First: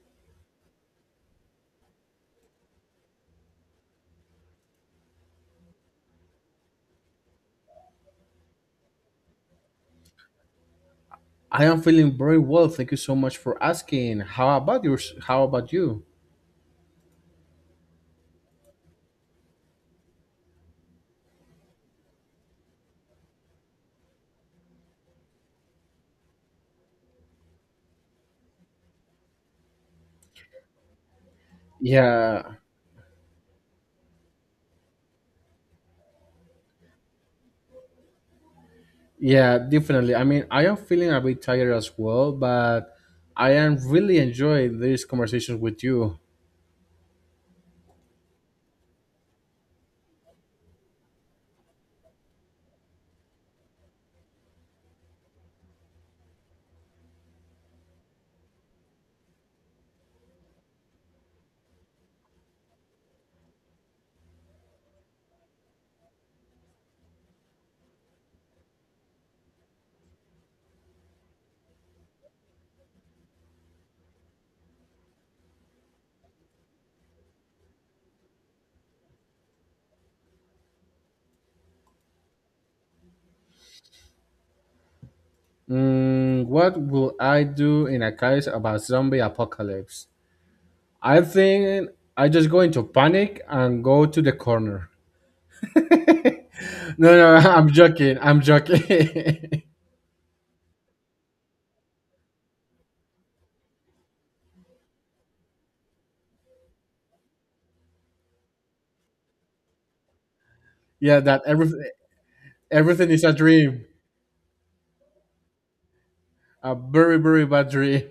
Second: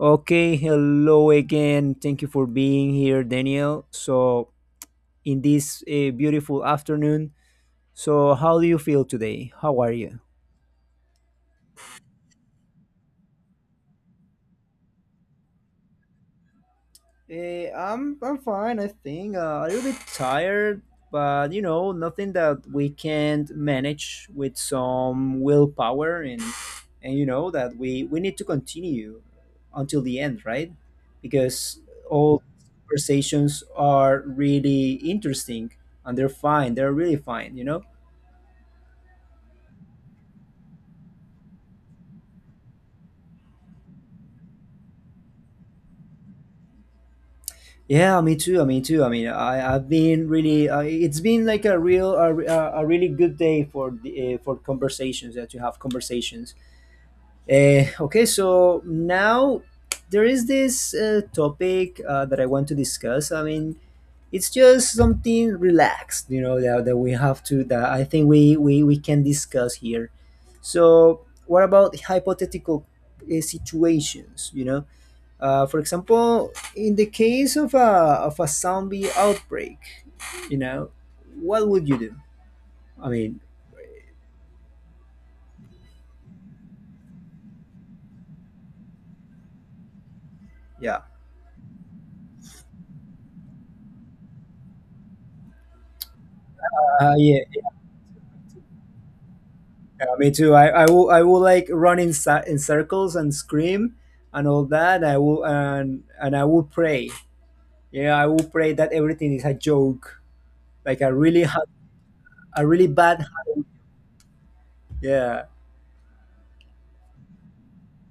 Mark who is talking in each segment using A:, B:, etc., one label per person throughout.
A: Okay, hello again. Thank you for being here, Daniel. So, in this beautiful afternoon, so how do you feel today? How are you?
B: I am feeling very well. Thank you so much for asking. How about yours? How about you?
A: I'm fine. I think a little bit tired, but you know, nothing that we can't manage with some willpower and you know that we need to continue until the end, right? Because all
B: Yeah,
A: conversations are really interesting and they're fine. They're really fine, you know.
B: yeah, definitely. I mean, I am feeling a bit tired as well, but I am really enjoying these conversations with you.
A: Yeah, me too. Me too. I mean, I've been really. It's been like a real a really good day for the for conversations that you have conversations. Okay, so now there is this topic that I want to discuss. I mean, it's just something relaxed, you know, that we have to, that I think we can discuss here. So, what about hypothetical situations, you know? For example, in the case of of a zombie outbreak, you know, what would you do? I mean,
B: Mm, what will I do in a case about zombie apocalypse?
A: yeah.
B: I think I just go into panic and go to the corner. No, no,
A: Yeah.
B: I'm joking. I'm joking.
A: Yeah, me too. I will I will like run in in circles and scream and all that. I will and I will pray. Yeah, I will pray that everything is a joke, like a
B: Yeah, that
A: really hard,
B: everything
A: a really
B: everything
A: bad.
B: is a
A: ha-
B: dream,
A: Yeah.
B: a very, very bad dream.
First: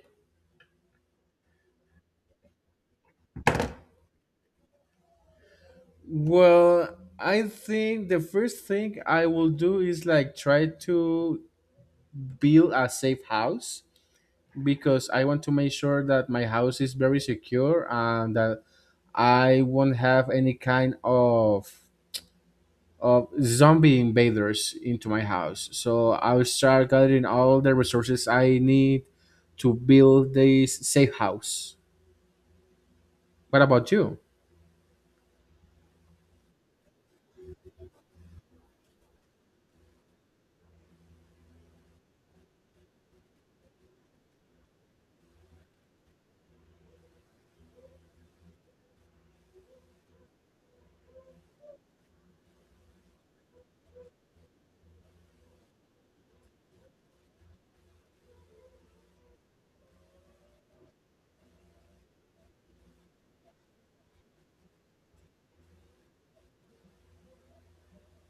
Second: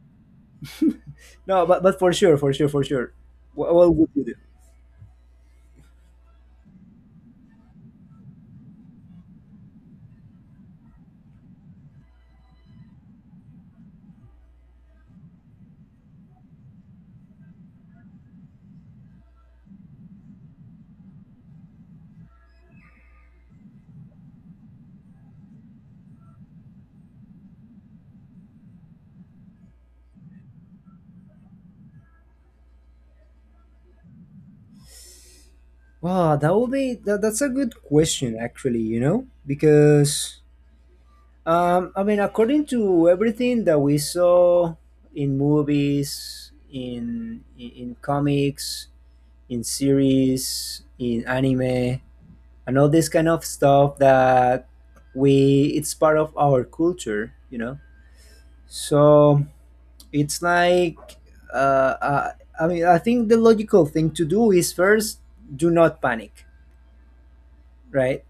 A: No, but for sure, for sure, for sure. What would you do?
B: Well, I think the first thing I will do is like try to build a safe house because I want to make sure that my house is very secure and that I won't have any kind of zombie invaders into my house. So I'll start gathering all the resources I need to build this safe house. What about you?
A: Wow, that would be that's a good question actually. You know because I mean according to everything that we saw in movies in comics in series, in anime, and all this kind of stuff that we it's part of our culture, you know. So it's like uh, uh, I mean, I think the logical thing to do is first do not panic, right?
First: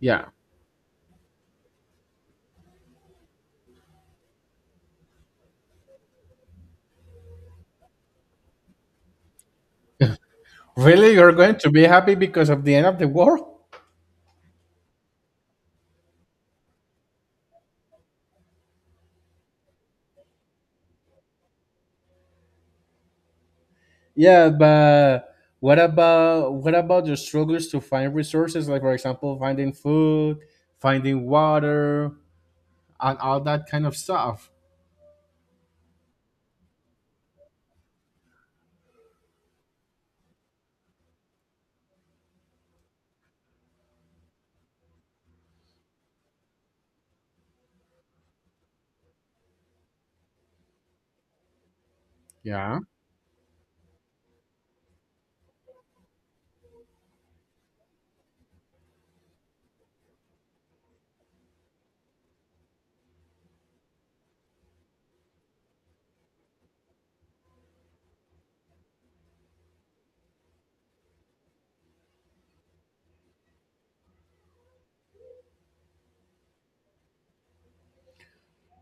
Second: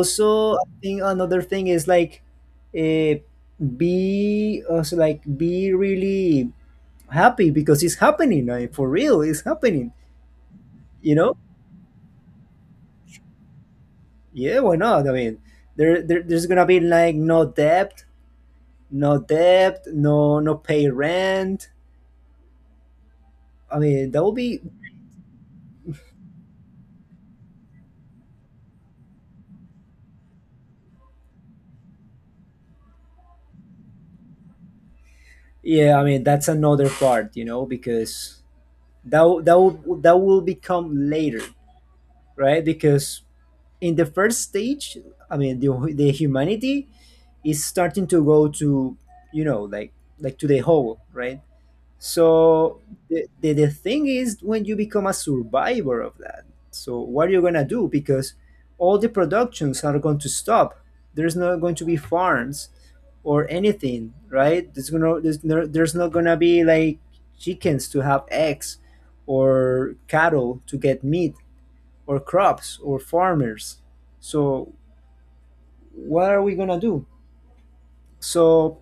B: Yeah.
A: I think another thing is like uh, be also like be really happy because it's happening like, for real it's happening
B: Really,
A: you
B: you're
A: know.
B: going to be happy because of the end of the world?
A: Yeah, why not? I mean, there's gonna be like no debt, no debt, no no pay rent. I mean, that will
B: Yeah,
A: be
B: but what about the struggles to find resources? Like for example, finding food, finding water, and all that kind of stuff.
A: yeah. I mean, that's another part, you know, because that will become later, right? Because in the first stage, I mean, the humanity is starting to go to you know like to the whole, right?
B: Yeah.
A: So the thing is when you become a survivor of that. So what are you gonna do? Because all the productions are going to stop. There's not going to be farms or anything, right? There's not gonna be like chickens to have eggs or cattle to get meat or crops or farmers. So what are we gonna do? So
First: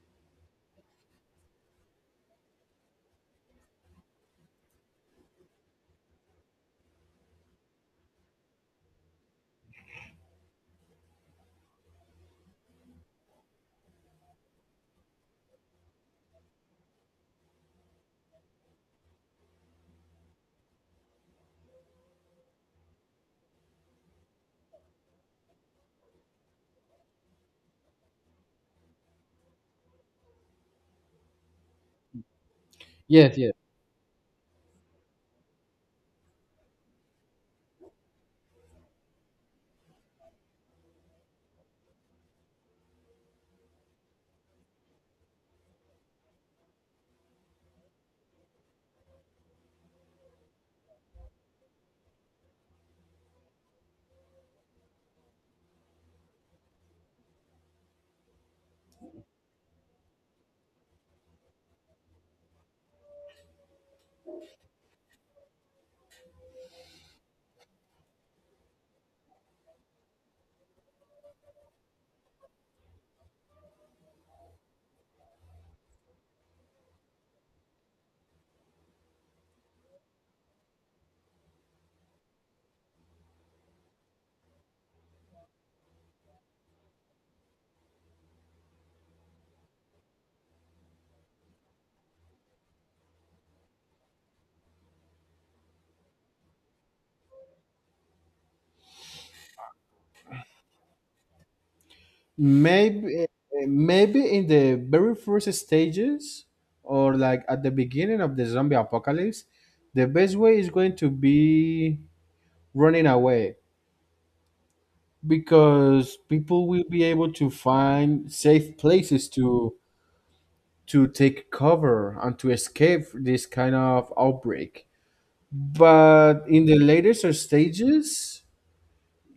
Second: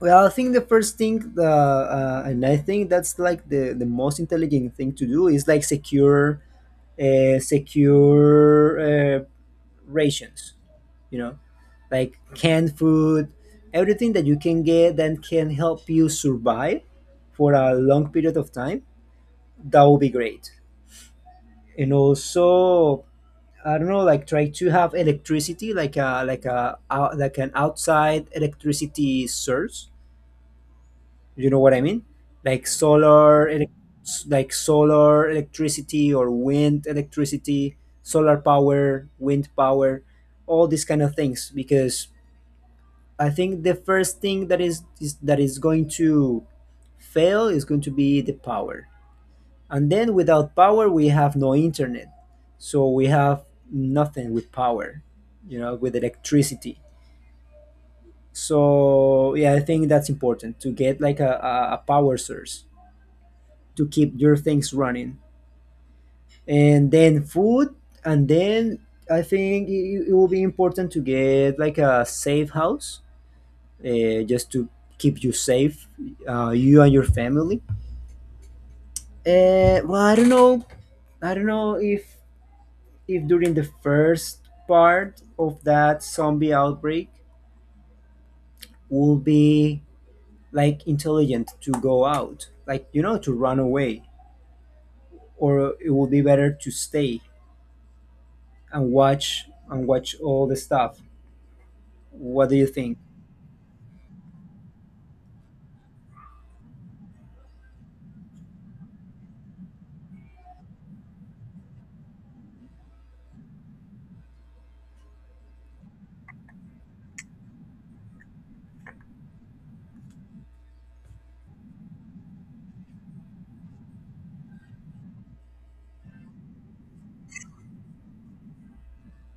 A: well, I think the first thing, and I think that's like the most intelligent thing to do is like secure, uh, secure uh, rations. You know, like canned food, everything that you can get that can help you survive for a long period of time. That would be great. And also, I don't know, like try to have electricity, like a out like an outside electricity source. You know what I mean? Like
B: Yes. Yes.
A: like solar electricity or wind electricity, solar power, wind power, all these kind of things. Because I think the first thing is that is going to fail is going to be the power. And then without power, we have no internet. So we have nothing with power, you know, with electricity. So yeah, I think that's important to get like a power source to keep your things running. And then food, and then I think it will be important to get like a safe house just to keep you safe, you and your family. Well, I don't know. I don't know if during the first part of that zombie outbreak will be like intelligent to go out, like you know, to run away, or it will be better to stay and watch and watch all the stuff. What do you think?
B: Maybe maybe in the very first stages, or like at the beginning of the zombie apocalypse, the best way is going to be running away because people will be able to find safe places to take cover and to escape this kind of outbreak. But in the later stages,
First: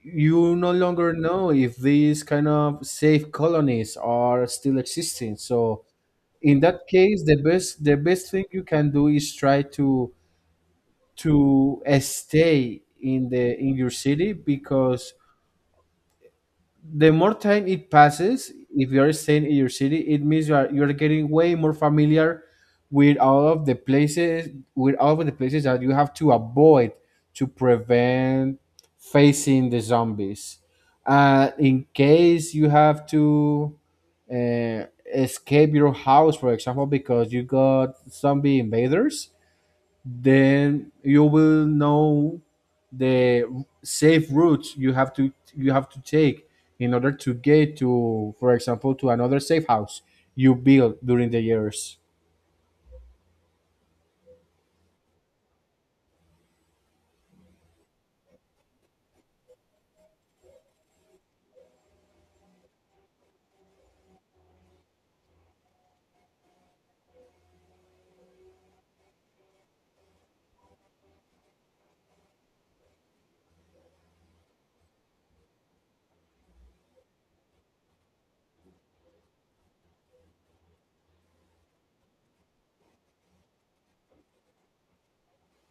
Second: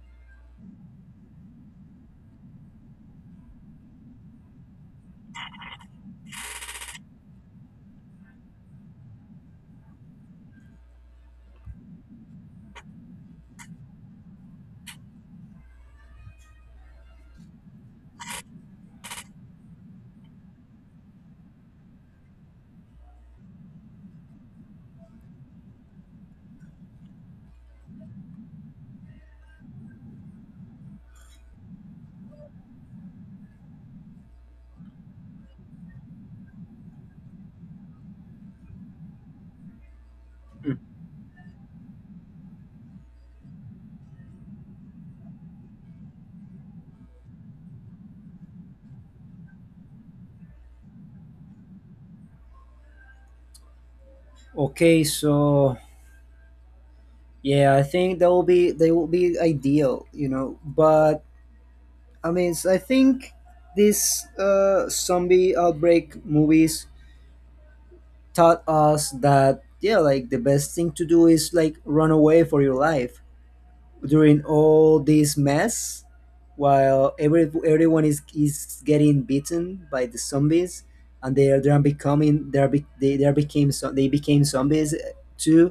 B: you no longer know if these kind of safe colonies are still existing. So in that case, the best thing you can do is try to stay in the in your city because the more time it passes, if you're staying in your city, it means you're getting way more familiar with all of the places with all of the places that you have to avoid to prevent facing the zombies. In case you have to uh, escape your house, for example, because you got zombie invaders,
A: Mm.
B: then you will know the safe routes you have to take in order to get to, for example, to another safe house you build during the years.
A: Okay, so yeah, I think that will be they will be ideal, you know. But I mean, I think these zombie outbreak movies taught us that yeah, like the best thing to do is like run away for your life during all this mess while everyone is getting beaten by the zombies and they are becoming they are became so they became zombies too,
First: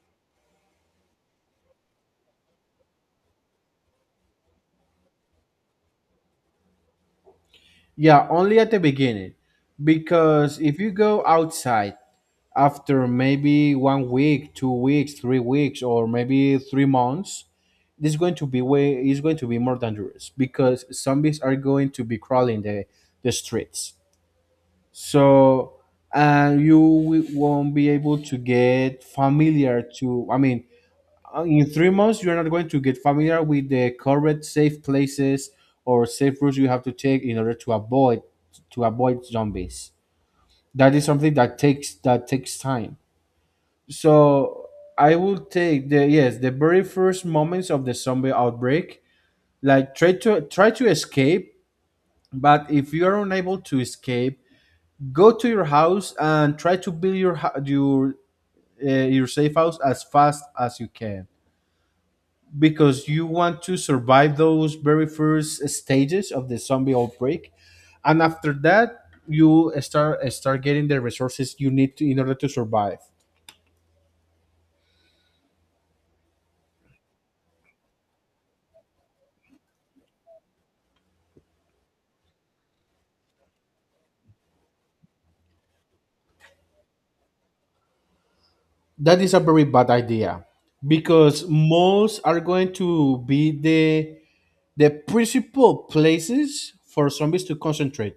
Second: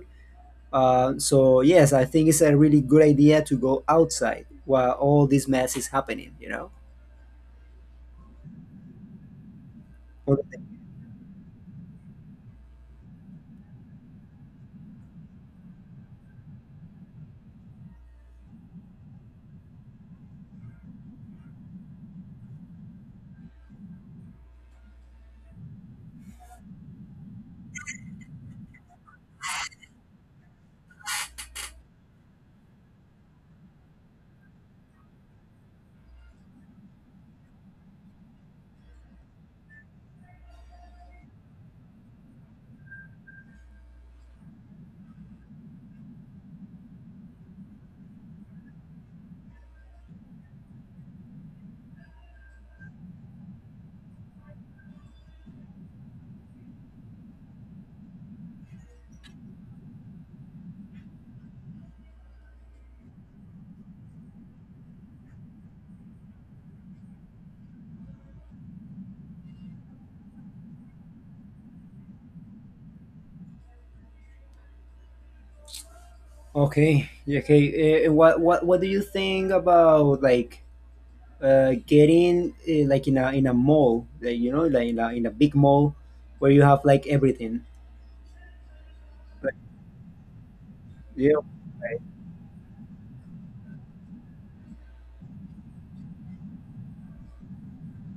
A: so yes, I think it's a really good idea to go outside while all this mess is happening, you know.
B: Yeah, only at the beginning,
A: Or-
B: because if you go outside after maybe 1 week, 2 weeks, 3 weeks, or maybe 3 months, this is going to be more dangerous because zombies are going to be crawling the streets. So you won't be able to get familiar to, I mean, in 3 months you're not going to get familiar with the correct safe places or safe routes you have to take in order to avoid zombies. That is something that takes time. So I will take the, yes, the very first moments of the zombie outbreak, like try to escape. But if you are unable to escape, go to your house and try to build your your safe house as fast as you can, because you want to survive those very first stages of the zombie outbreak. And after that you start getting the resources you need to, in order to survive.
A: okay, yeah, okay, what do you think about like getting like in a mall like, you know, like in a big mall where you have like everything.
B: That is a very bad idea
A: Yep.
B: because malls are going to be the principal places for zombies to concentrate.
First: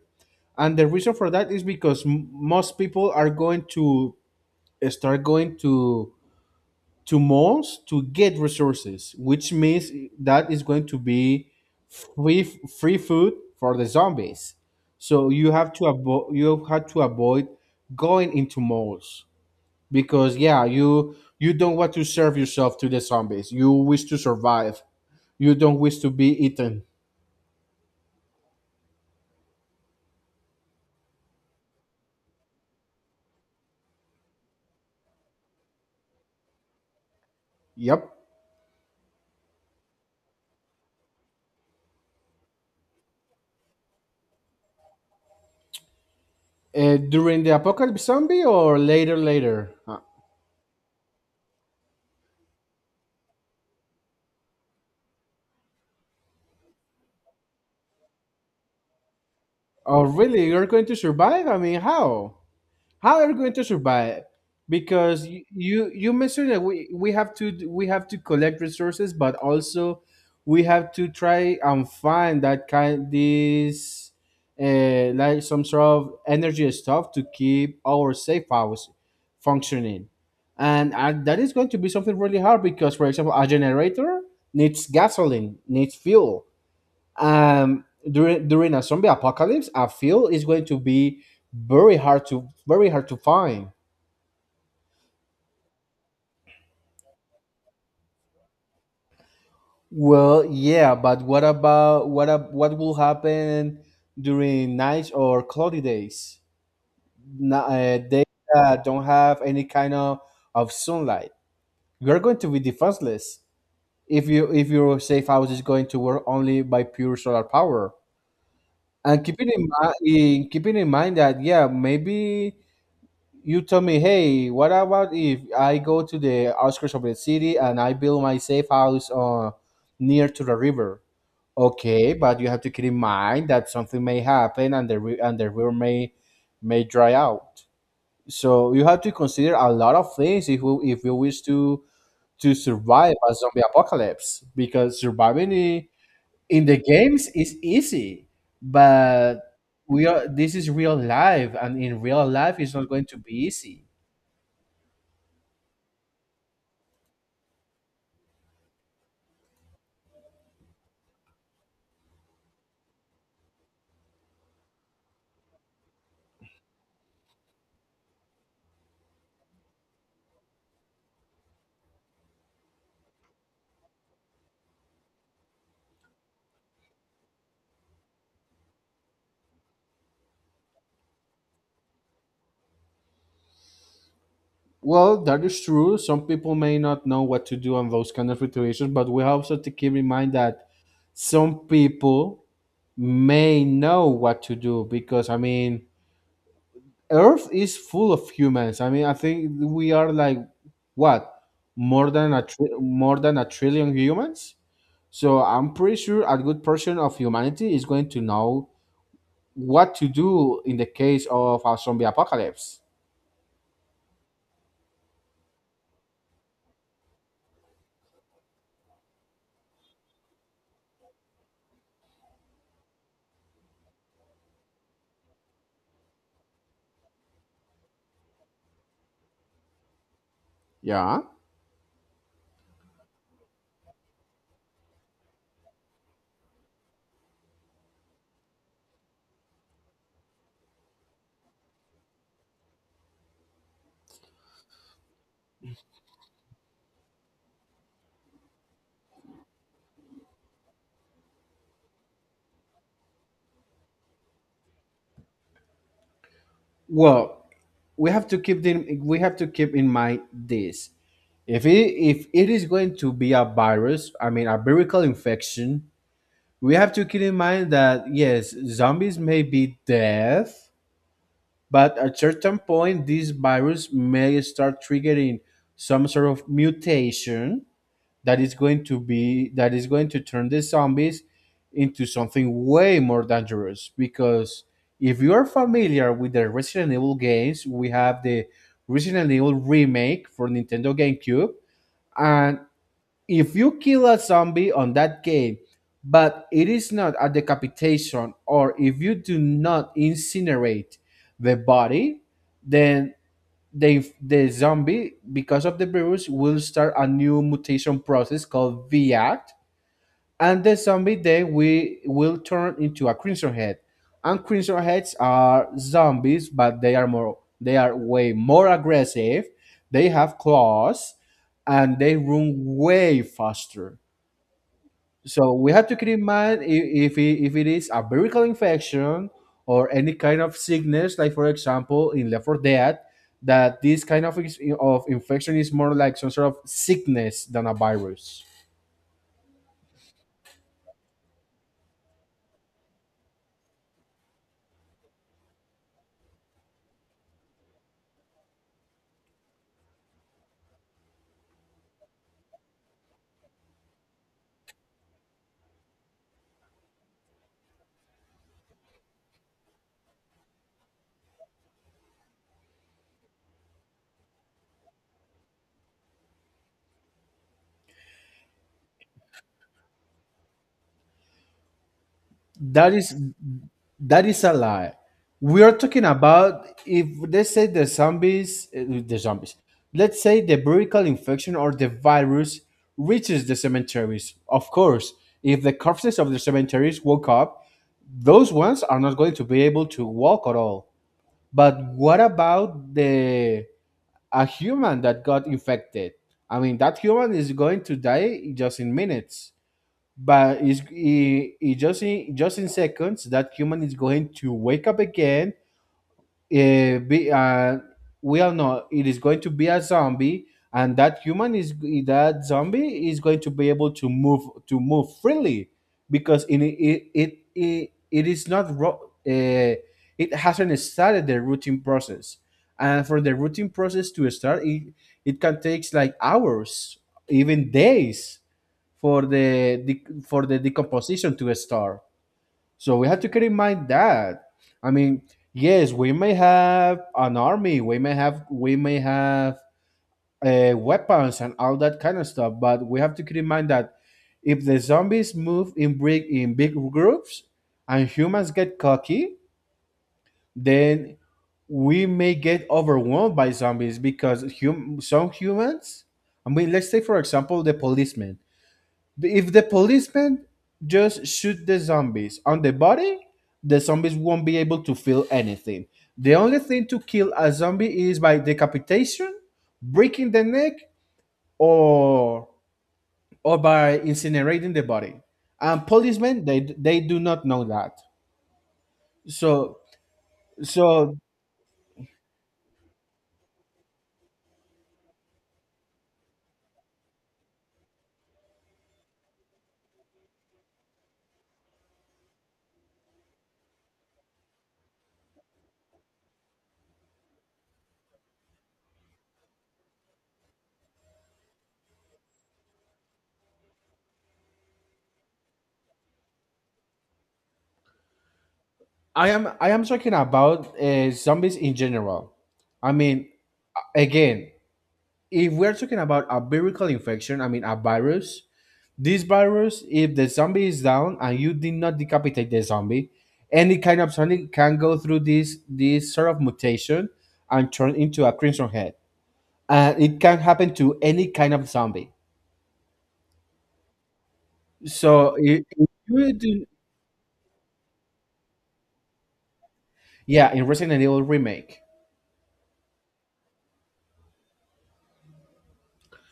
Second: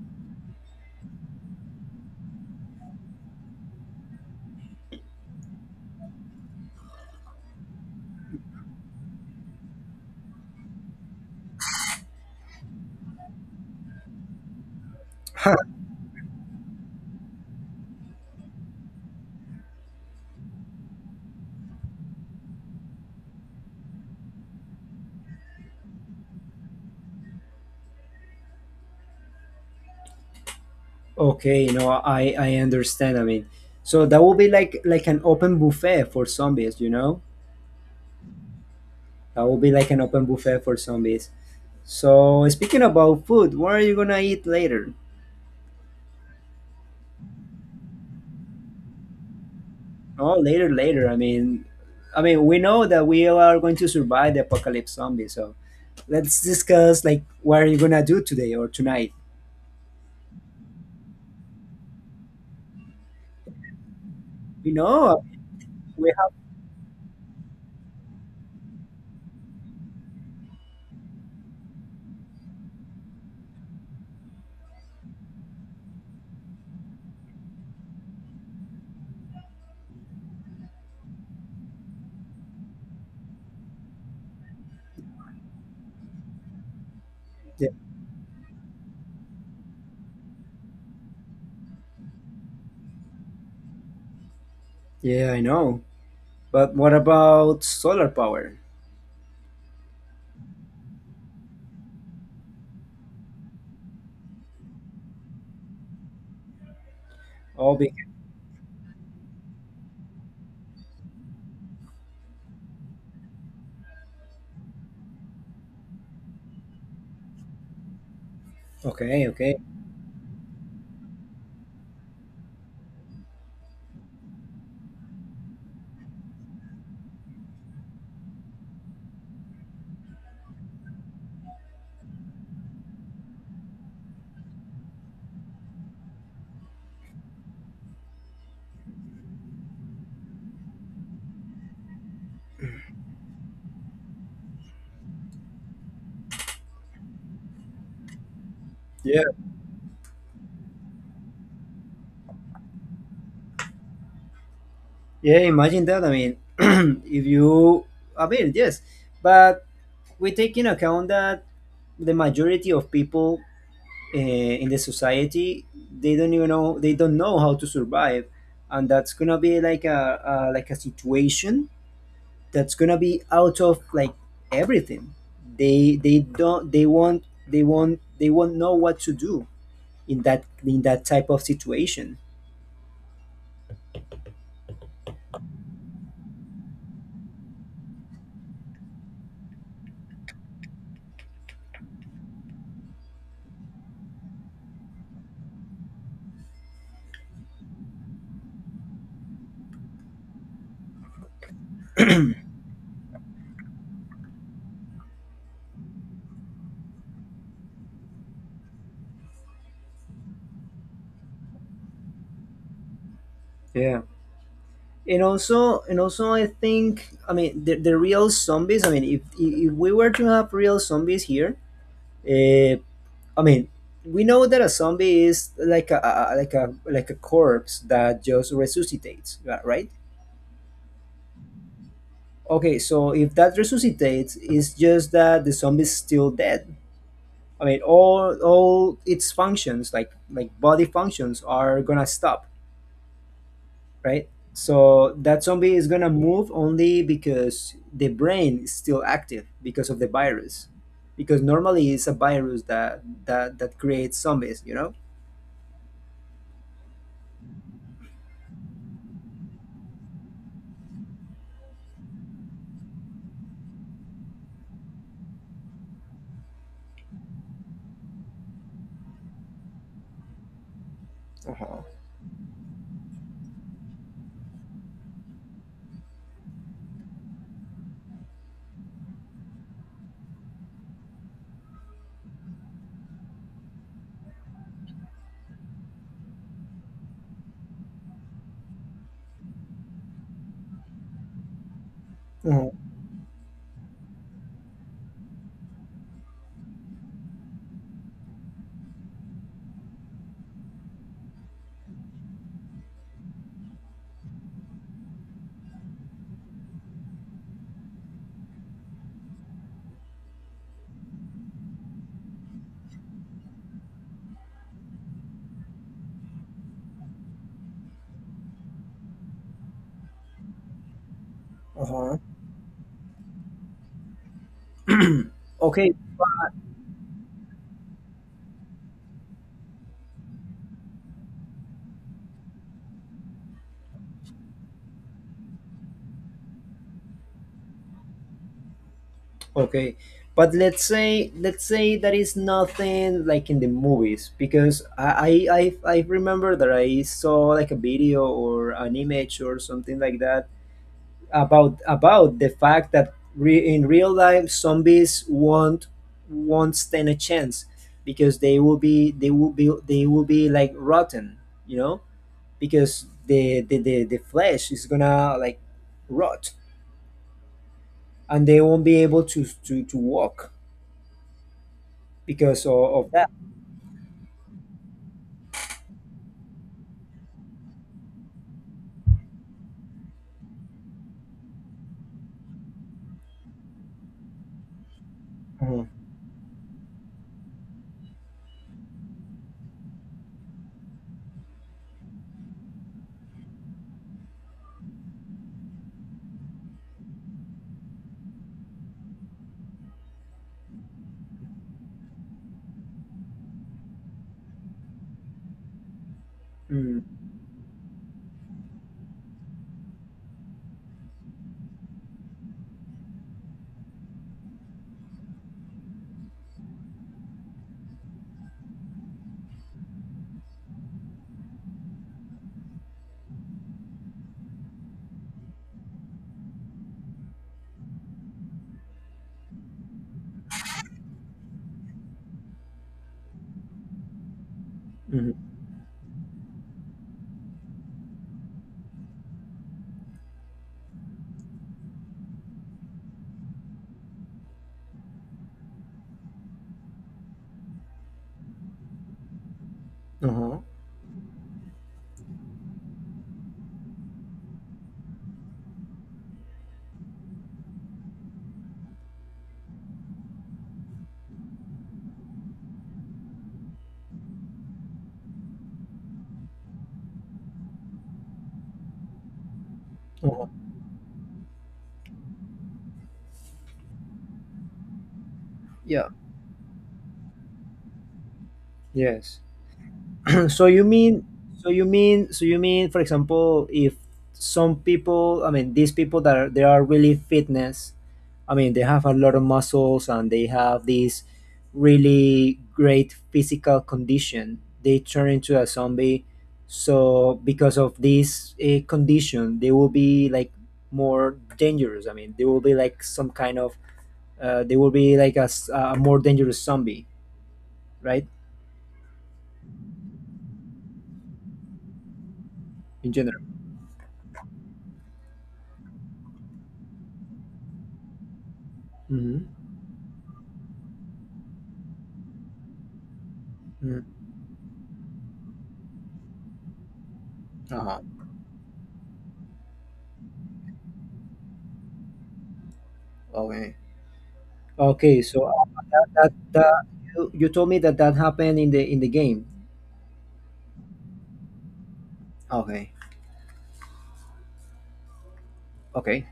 B: And the reason for that is because most people are going to start going to malls to get resources, which means that is going to be free free food for the zombies. So you have to avoid going into malls, because yeah, you don't want to serve yourself to the zombies. You wish to survive. You don't wish to be eaten.
A: Okay, you know, I understand. I mean, so that will be like an open buffet for zombies, you know?
B: Yep.
A: That will be like an open buffet for zombies. So speaking about food, what are you gonna eat later?
B: During the apocalypse zombie or later later?
A: Oh, later, later. I mean, we know that we are going to survive the apocalypse zombie. So let's discuss like what are you gonna do today or tonight?
B: Oh really? You're going to survive? I mean, how? How are we going to survive,
A: You know,
B: because you
A: we
B: you
A: have
B: mentioned that we have to we have to collect resources, but also we have to try and find that kind this, like some sort of energy stuff to keep our safe house functioning. And that is going to be something really hard because, for example, a generator needs gasoline, needs fuel.
A: the,
B: During a zombie apocalypse I feel it's going to be very hard to find.
A: yeah, I know. But what about solar power?
B: Well, yeah, but what about what will happen during nights or cloudy days?
A: Oh, be-
B: Days that don't have any kind of sunlight, you're going to be defenseless if you if your safe house is going to work only by pure solar power. And
A: okay,
B: keeping
A: okay.
B: in mind keeping in mind that, yeah, maybe you tell me, hey, what about if I go to the outskirts of the city and I build my safe house near to the river? Okay, but you have to keep in mind that something may happen and the river may dry out. So you have to consider a lot of things if if you wish to survive a zombie apocalypse, because in the games is easy, but we are, this is real life, and in real life it's not going to be easy.
A: Yeah, imagine that. I mean, if you, I mean, yes, but we take in account that the majority of people uh, in the society they don't even know they don't know how to survive, and that's gonna be like a like a situation that's gonna be out of like everything. They don't they won't they won't they won't know what to do in that type of situation.
B: Well, that is true. Some people may not know what to do on those kind of situations, but we also have to keep in mind that some people may know what to do, because I mean, Earth is full of humans. I mean, I think we are like what, more than a trillion humans. So I'm pretty sure a good portion of humanity is going to know what to do in the case of a zombie apocalypse.
A: Yeah. And also, I think I mean the real zombies. I mean, if we were to have real zombies here, uh, I mean, we know that a zombie is like a like a like a corpse that just resuscitates, right?
B: Yeah.
A: Okay, so if that resuscitates, it's just that the zombie is still dead. I mean, all its functions, like body functions, are gonna stop, right? So that zombie is gonna move only because the brain is still active because of the virus. Because normally it's a virus that creates zombies, you know?
B: Well, we have to keep in mind this. If it is going to be a virus, I mean a viral infection, we have to keep in mind that yes, zombies may be death,
A: Uh-huh.
B: but at certain point this virus may start triggering some sort of mutation that is going to turn the zombies into something way more dangerous. Because if you are familiar with the Resident Evil games, we have the Resident Evil remake for Nintendo GameCube. And
A: Uh-huh.
B: if you kill a zombie on that game, but it is not a decapitation, or if you do not incinerate the body, then the zombie, because of the virus, will start a new mutation process called VACT, and the zombie then we will turn into a crimson head. And crimson heads are zombies, but they are way more aggressive. They have claws, and they
A: Uh-huh.
B: run way faster. So we have
A: Okay,
B: to keep in mind, if it is a viral infection or any kind of sickness, like for example in Left 4 Dead, that this kind of, of infection is more like some sort of sickness than a virus.
A: okay. But let's say that is nothing like in the movies because I remember that I saw like a video or an image or something like that about the fact that in real life zombies won't stand a chance because they will be like rotten, you know, because the flesh is gonna like rot and they won't be able to to walk because
B: That
A: of
B: is
A: that.
B: that is a lie. We are talking about, if let's say the zombies, Let's say the viral infection or the virus reaches the cemeteries. Of course, if the
A: Mhm.
B: corpses of the cemeteries woke up, those ones are not going to be able to walk at all. But what about the a human that got infected? I mean, that human is going to die just in minutes, but just in seconds. That human is going to wake up again. uh,
A: Mm,
B: be, uh, we all know it is going to be a zombie, and that zombie is going to be able to move freely, because in it it is not uh, it hasn't started the routing process. And for the routing process to it can take like hours, even days, for the decomposition to start. So we have to keep in mind that. I mean,
A: mhm,
B: yes, we may have an army, we may have weapons and all that kind of stuff, but we have to keep in mind that if the zombies move in big groups and humans get cocky,
A: uh-huh.
B: then we may get overwhelmed by zombies because some humans, I mean, let's take for example the policemen, if the policemen just shoot the zombies on the body, the zombies won't be able to feel anything. The only thing to kill a zombie is by decapitation, breaking the
A: Uh-huh.
B: neck, or or by incinerating the body. And
A: Yeah,
B: policemen, they do not know that.
A: yes.
B: So
A: So you
B: so
A: mean, so you mean, for example, if some people, I mean, these people they are really fitness, I mean, they have a lot of muscles and they have this really great physical condition. They turn into a zombie. So because of this condition, they will be like more dangerous. I mean, they will be like some kind of, they will be like a more dangerous zombie, right?
B: I am talking about zombies in general. I
A: In
B: mean,
A: general.
B: again, if we're talking about a viral infection, I mean a virus, this
A: Mm-hmm.
B: virus, if the zombie is down and you did not decapitate the zombie, any kind of zombie can go through this this sort of mutation and turn
A: Uh-huh.
B: into a crimson head. And it can happen to any kind of zombie.
A: Okay. Okay,
B: So
A: so
B: I- if you do,
A: that you told me that that happened in the game.
B: Yeah, in Resident Evil remake.
A: Okay, okay,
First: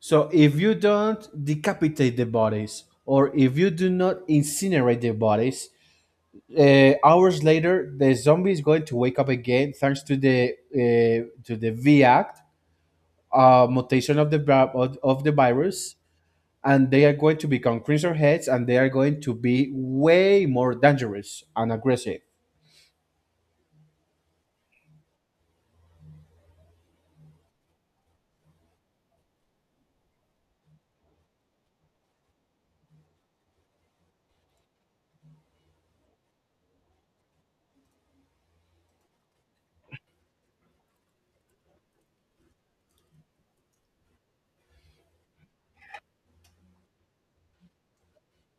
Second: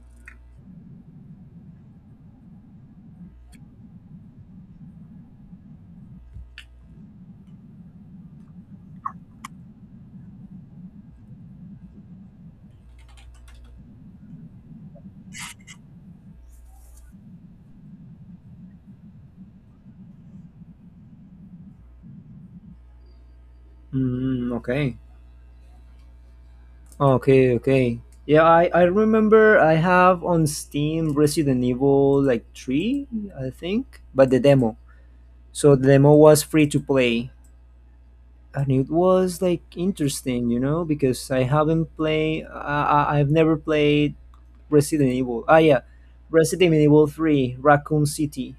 B: So if you don't decapitate the bodies or if you do not incinerate the bodies, hours later the zombie is going to wake up again thanks to the V Act mutation of the of the virus, and they are going to become crimson heads, and they are going to be way more dangerous and aggressive.
A: mm, okay, okay, okay. Yeah, I remember I have on Steam Resident Evil like three, I think, but the demo. So the demo was free to play, and it was like interesting, you know, because I haven't played, I've never played Resident Evil. Ah, yeah, Resident Evil Three, Raccoon City.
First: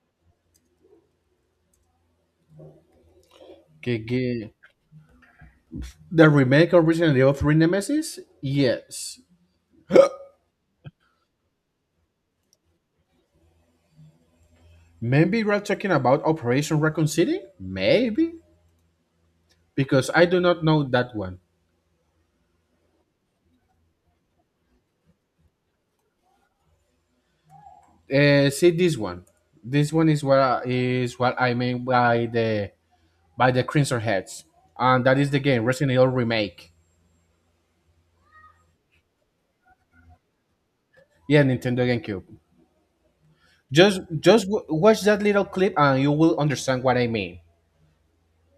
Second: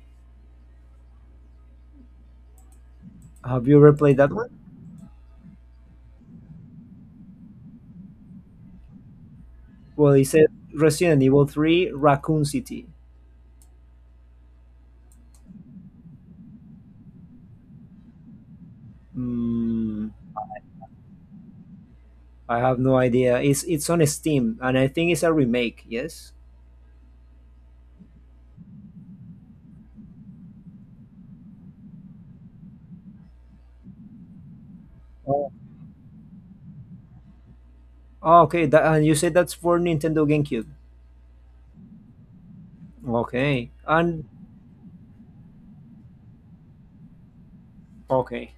A: Have you ever
B: Que-
A: played that one?
B: que- The remake of Resident Evil 3 Nemesis? Yes.
A: Well, it said Resident Evil 3 Raccoon City.
B: Maybe we're talking about Operation Raccoon City? Maybe.
A: Mm,
B: Because I do not know that one.
A: I have no idea. It's on Steam, and I think it's a remake. Yes.
B: See this one. This one is what I mean by the Crimson Heads, and that is the
A: Oh,
B: game Resident Evil remake.
A: oh, okay. That, and you said that's for Nintendo GameCube.
B: Yeah, Nintendo GameCube.
A: Okay.
B: Just
A: And
B: just w- watch that little clip and you will understand what I mean.
A: okay.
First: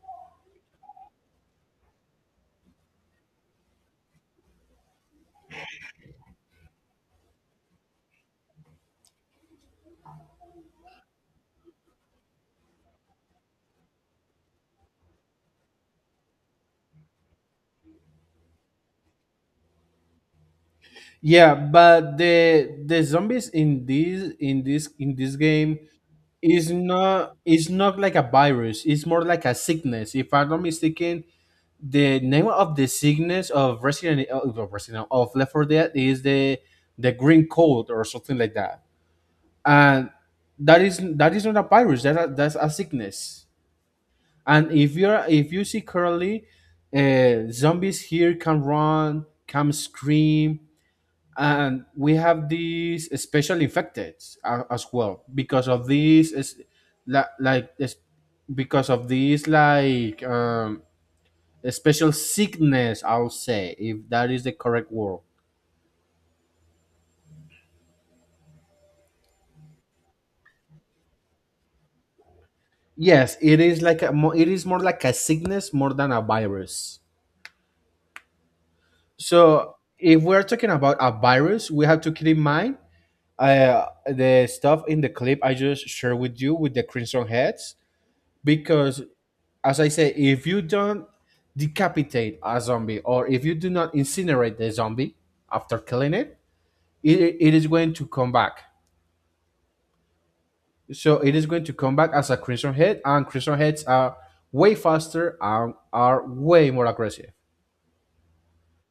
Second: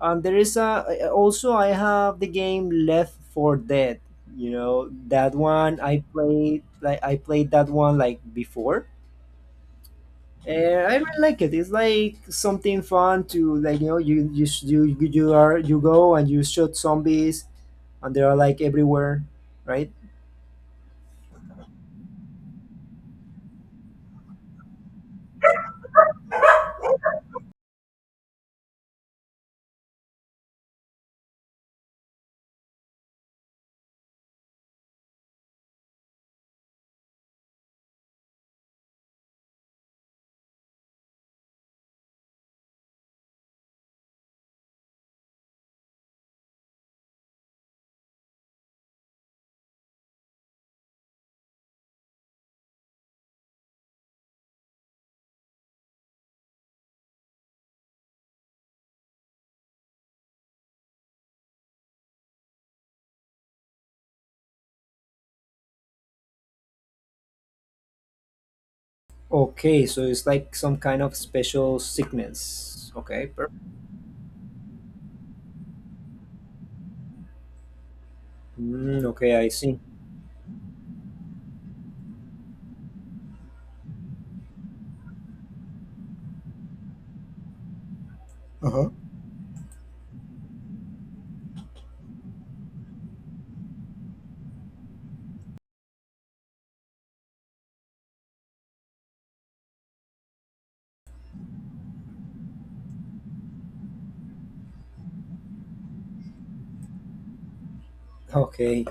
A: And there is a also I have the game Left 4 Dead. You know that one I played. Like I played that one like before. I really like it. It's like something fun to like you know you are you go and you shoot zombies, and they are like everywhere, right?
B: Yeah, but the zombies in this game is not like a virus. It's more like a sickness. If I'm not mistaken, the name of the sickness of Resident E, of Resident of Left 4 Dead is the green cold or something like that. And that is not a virus. That's a sickness. And if you're if you see currently, zombies here can run, can scream, and we have these special infected as well because of these is la- like is- because of these like special sickness. I'll say if that is the correct word.
A: Okay, so it's like some kind of special sickness.
B: Yes, it is like a it is more like a sickness more than a virus.
A: Mm, okay, I
B: So
A: see.
B: if we're talking about a virus, we have to keep in mind the stuff in the clip I just shared with you with the Crimson Heads.
A: Uh huh.
B: Because, as I say, if you don't decapitate a zombie or if you do not incinerate the zombie after killing it, it is going to come back. So it is going to come back as a Crimson Head, and Crimson Heads are way faster and are way more aggressive.
A: Okay.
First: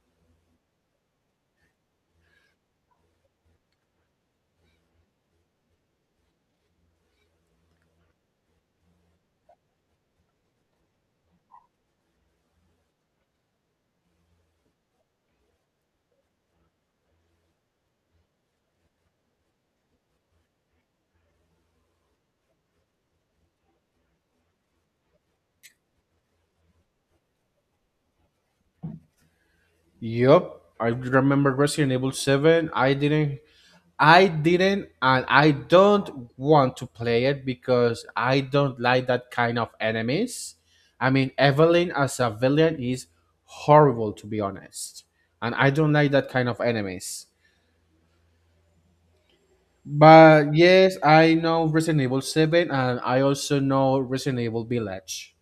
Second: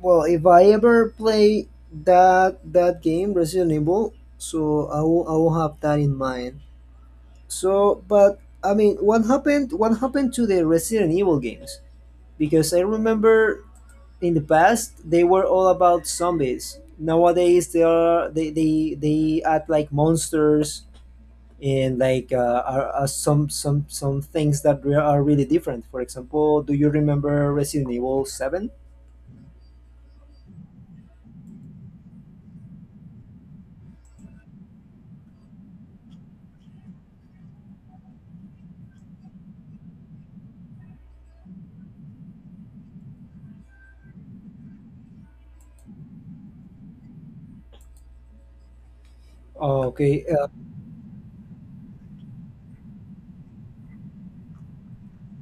A: Well, if I ever play that game, Resident Evil, so I will have that in mind. So, but I mean, what happened? What happened to the Resident Evil games? Because I remember in the past they were all about zombies. Nowadays they are they act like monsters and like are some things that are really different. For example, do you remember Resident Evil 7?
B: Yup, I remember Resident Evil 7. I didn't, and I don't want to play it because I don't like that kind of enemies. I mean, Evelyn as a villain is horrible, to be honest, and I don't like that kind of enemies.
A: Oh okay uh,
B: But yes, I know Resident Evil 7, and I also know Resident Evil Village.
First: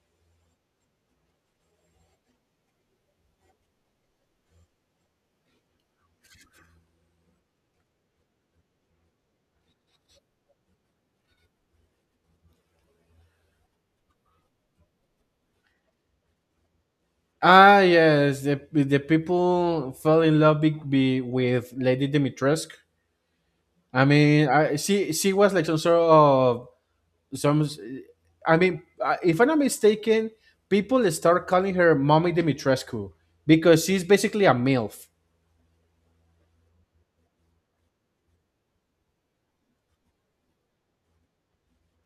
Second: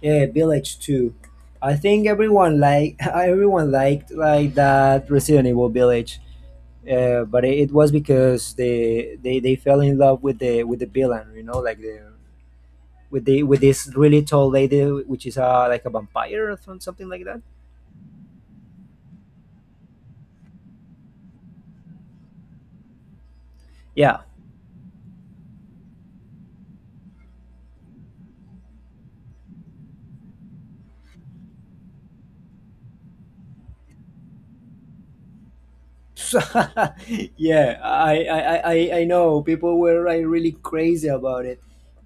A: yeah, Village 2, I think everyone like everyone liked like that Resident Evil Village. Uh, but it was because they fell in love with the villain, you know, like the with this really tall lady, which is like a vampire or something like that.
B: Ah, yes, the people fell in love with Lady Dimitrescu. I
A: Yeah.
B: mean, she was like some sort of some, I mean, if I'm not mistaken, people start calling her Mommy Dimitrescu because she's basically a MILF.
A: Yeah, I know people were like really crazy about it.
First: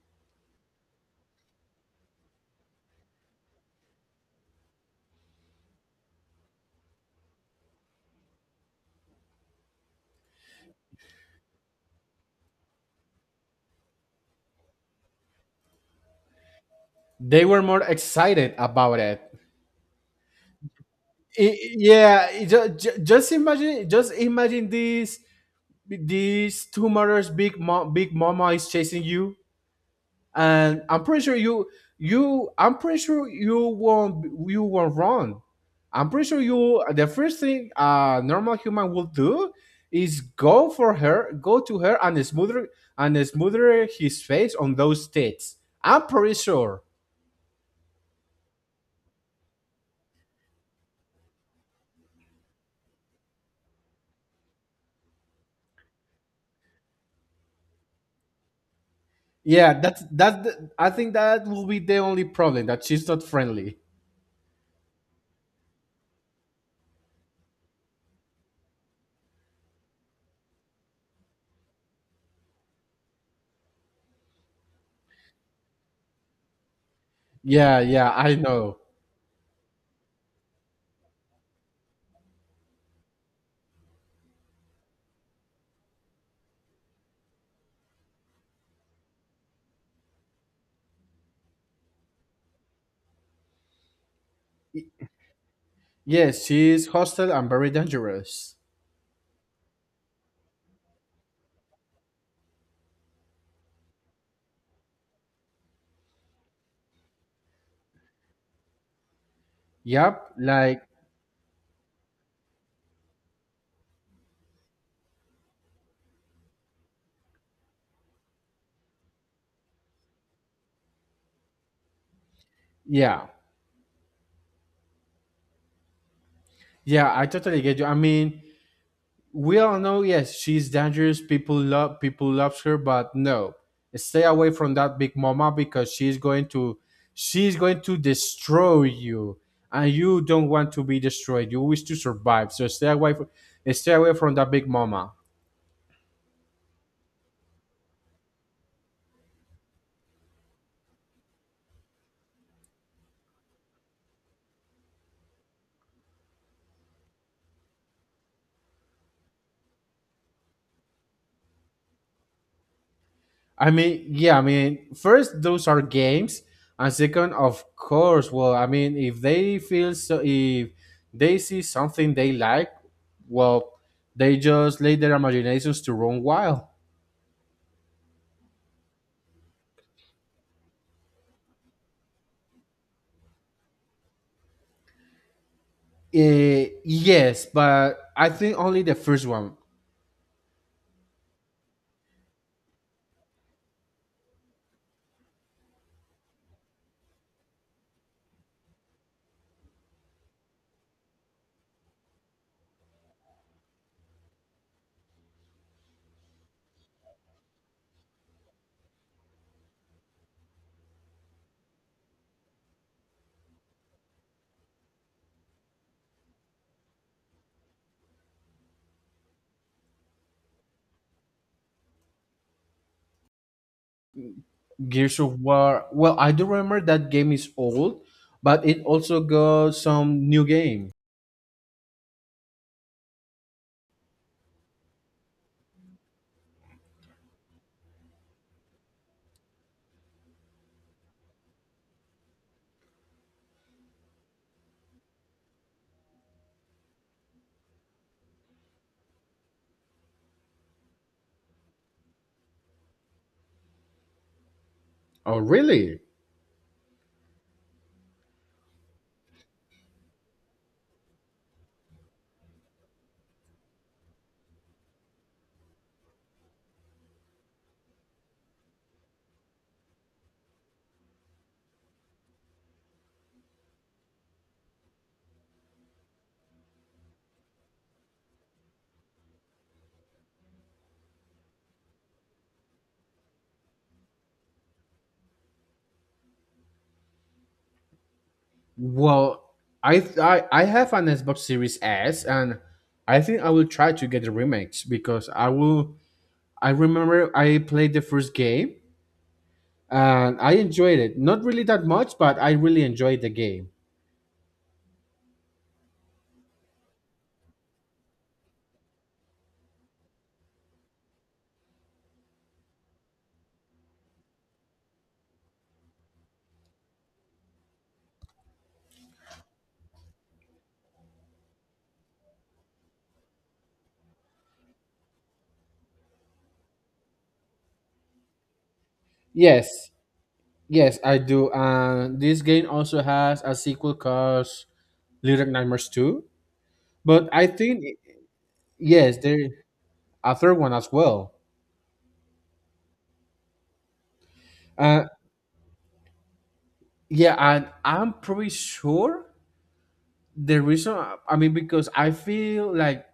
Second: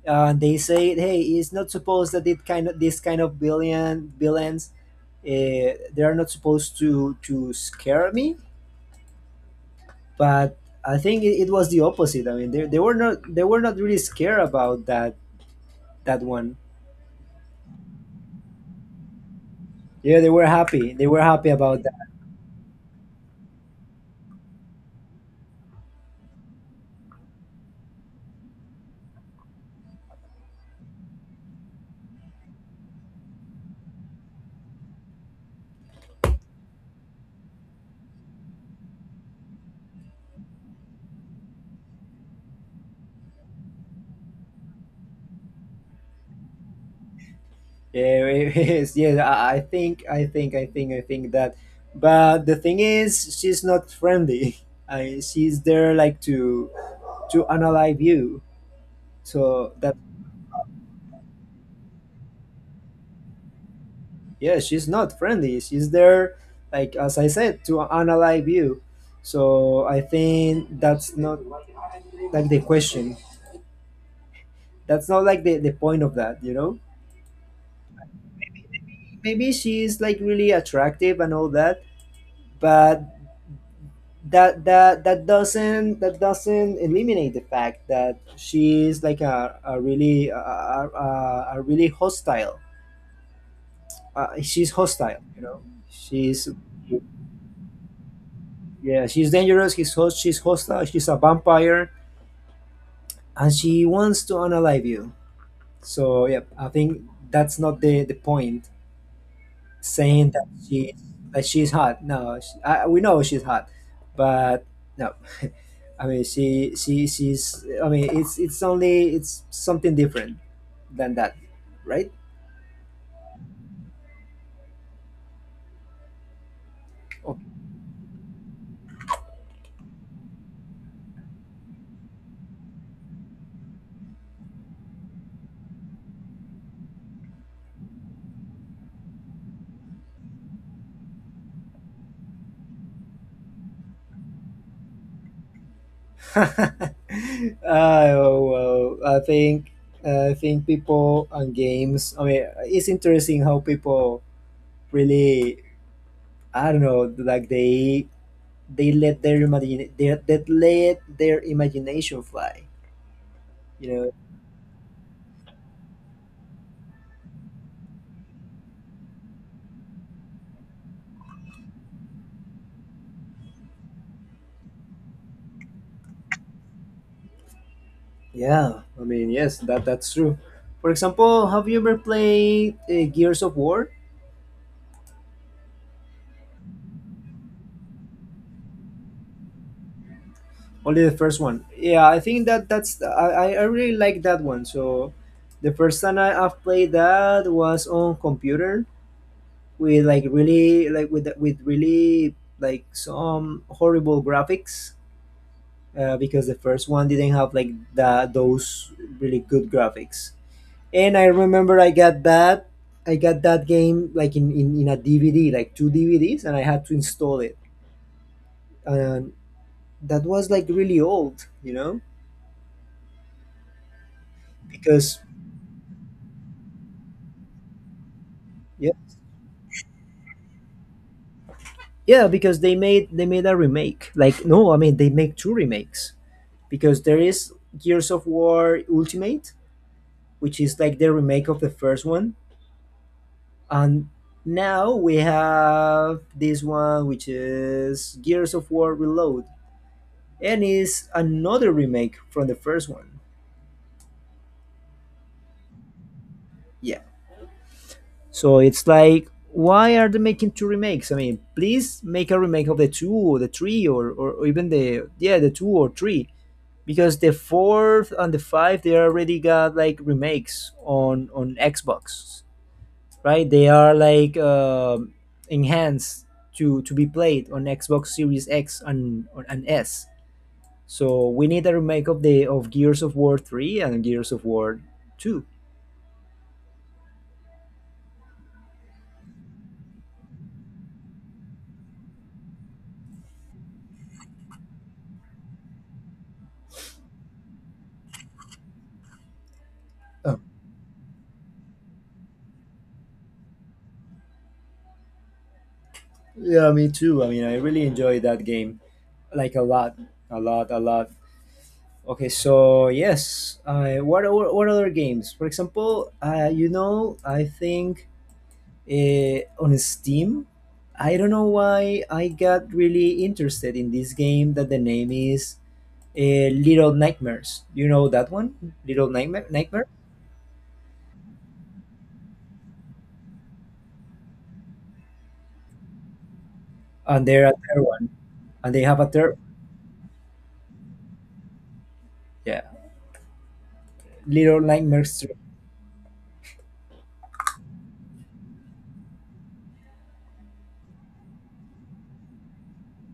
A: They say, hey, it's not supposed that it kind of this kind of billion villains, they are not supposed to scare me. But I think it was the opposite. I mean, they were not really scared about that one.
B: They were more excited about it.
A: Yeah, they were happy. They were happy about that.
B: Yeah, just imagine this, these two mothers, big mom, big mama is chasing you, and I'm pretty sure you won't wrong. I'm pretty sure you the first thing a normal human will do is go for her, go to her and smother his face on those tits. I'm pretty sure.
A: Yeah, it is. Yes, I think, I think, I think, I think that. But the thing is, she's not friendly. She's there like to analyze you. So
B: Yeah,
A: that,
B: that's I think that will be the only problem, that she's not friendly.
A: yeah, she's not friendly. She's there, like as I said, to analyze you. So I think that's not like the question. That's not like the point of that, you know?
B: Yeah, yeah, I know.
A: Maybe she's like really attractive and all that, but that doesn't eliminate the fact that she is like a really a really hostile she's hostile, you know,
B: Yes,
A: she's
B: she's hostile and very dangerous.
A: yeah she's dangerous, she's hostile, she's a vampire, and she wants to unalive you. So yeah, I think that's not the point saying
B: Yep,
A: that
B: like
A: she that she's hot. No, we know she's hot, but no. I mean, she's. I mean, it's only it's something different than that, right?
B: yeah. Yeah, I
A: Oh.
B: totally get you. I mean, we all know, yes, she's dangerous, people love, people loves her, but no, stay away from that big mama because she's going to destroy you, and you don't want to be destroyed, you wish to survive, so stay away from that big mama.
A: Ah, well, I think, I think people and games. I mean, it's interesting how people really. I don't know, like they let their imagine they let their imagination fly.
B: I
A: You
B: mean,
A: know?
B: yeah, I mean first, those are games, and second, of course, well, I mean, if they feel so if they see something they like, well, they just let their imaginations to run wild.
A: Yeah. I mean, yes, that that's true. For example, have you ever played Gears of War?
B: Eh, yes, but I think only the first one.
A: Only the first one. Yeah, I think that that's I really like that one. So the first time I've played that was on computer with like really like with really like some horrible graphics because the first one didn't have like those really good graphics. And I remember I got that game like in a DVD, like two DVDs, and I had to install it. And that was like really old, you know, because
B: Gears of War. Well, I do remember that game is old, but it
A: yeah.
B: also got some new game.
A: Yeah, because they made a remake. Like no, I mean they make two remakes because there is Gears of War Ultimate, which is like the remake of the first one, and now we have this one which is Gears of War Reload, and is another remake from the first one.
B: Oh, really?
A: Yeah. So it's like why are they making two remakes? I mean, please make a remake of the two or the three or even the yeah, the two or three, because the fourth and the five they already got like remakes on Xbox, right? They are like enhanced to be played on Xbox Series X and S. So we need a remake of the of Gears of War three and Gears of War two.
B: Well, I have an Xbox Series S, and I think I will try to get the remakes because I will. I remember I played the first game and
A: Um,
B: I enjoyed it. Not really that much, but I really enjoyed the game.
A: yeah, me too. I mean, I really enjoyed that game, like a lot, a lot, a lot. Okay, so yes, what other games? For example, you know, I think on Steam. I don't know why I got really interested in this game that the name is Little Nightmares. You know that one? Little Nightmare? Nightmare?
B: Yes, Yes, I do. And this game also has a sequel called Little Nightmares 2.
A: And
B: But
A: they're
B: I
A: a third
B: think,
A: one. And they have a
B: yes, there
A: third.
B: a third one as well.
A: Yeah. Little
B: Uh,
A: Nightmares 3.
B: yeah, and I'm pretty sure the reason, I mean, because I feel like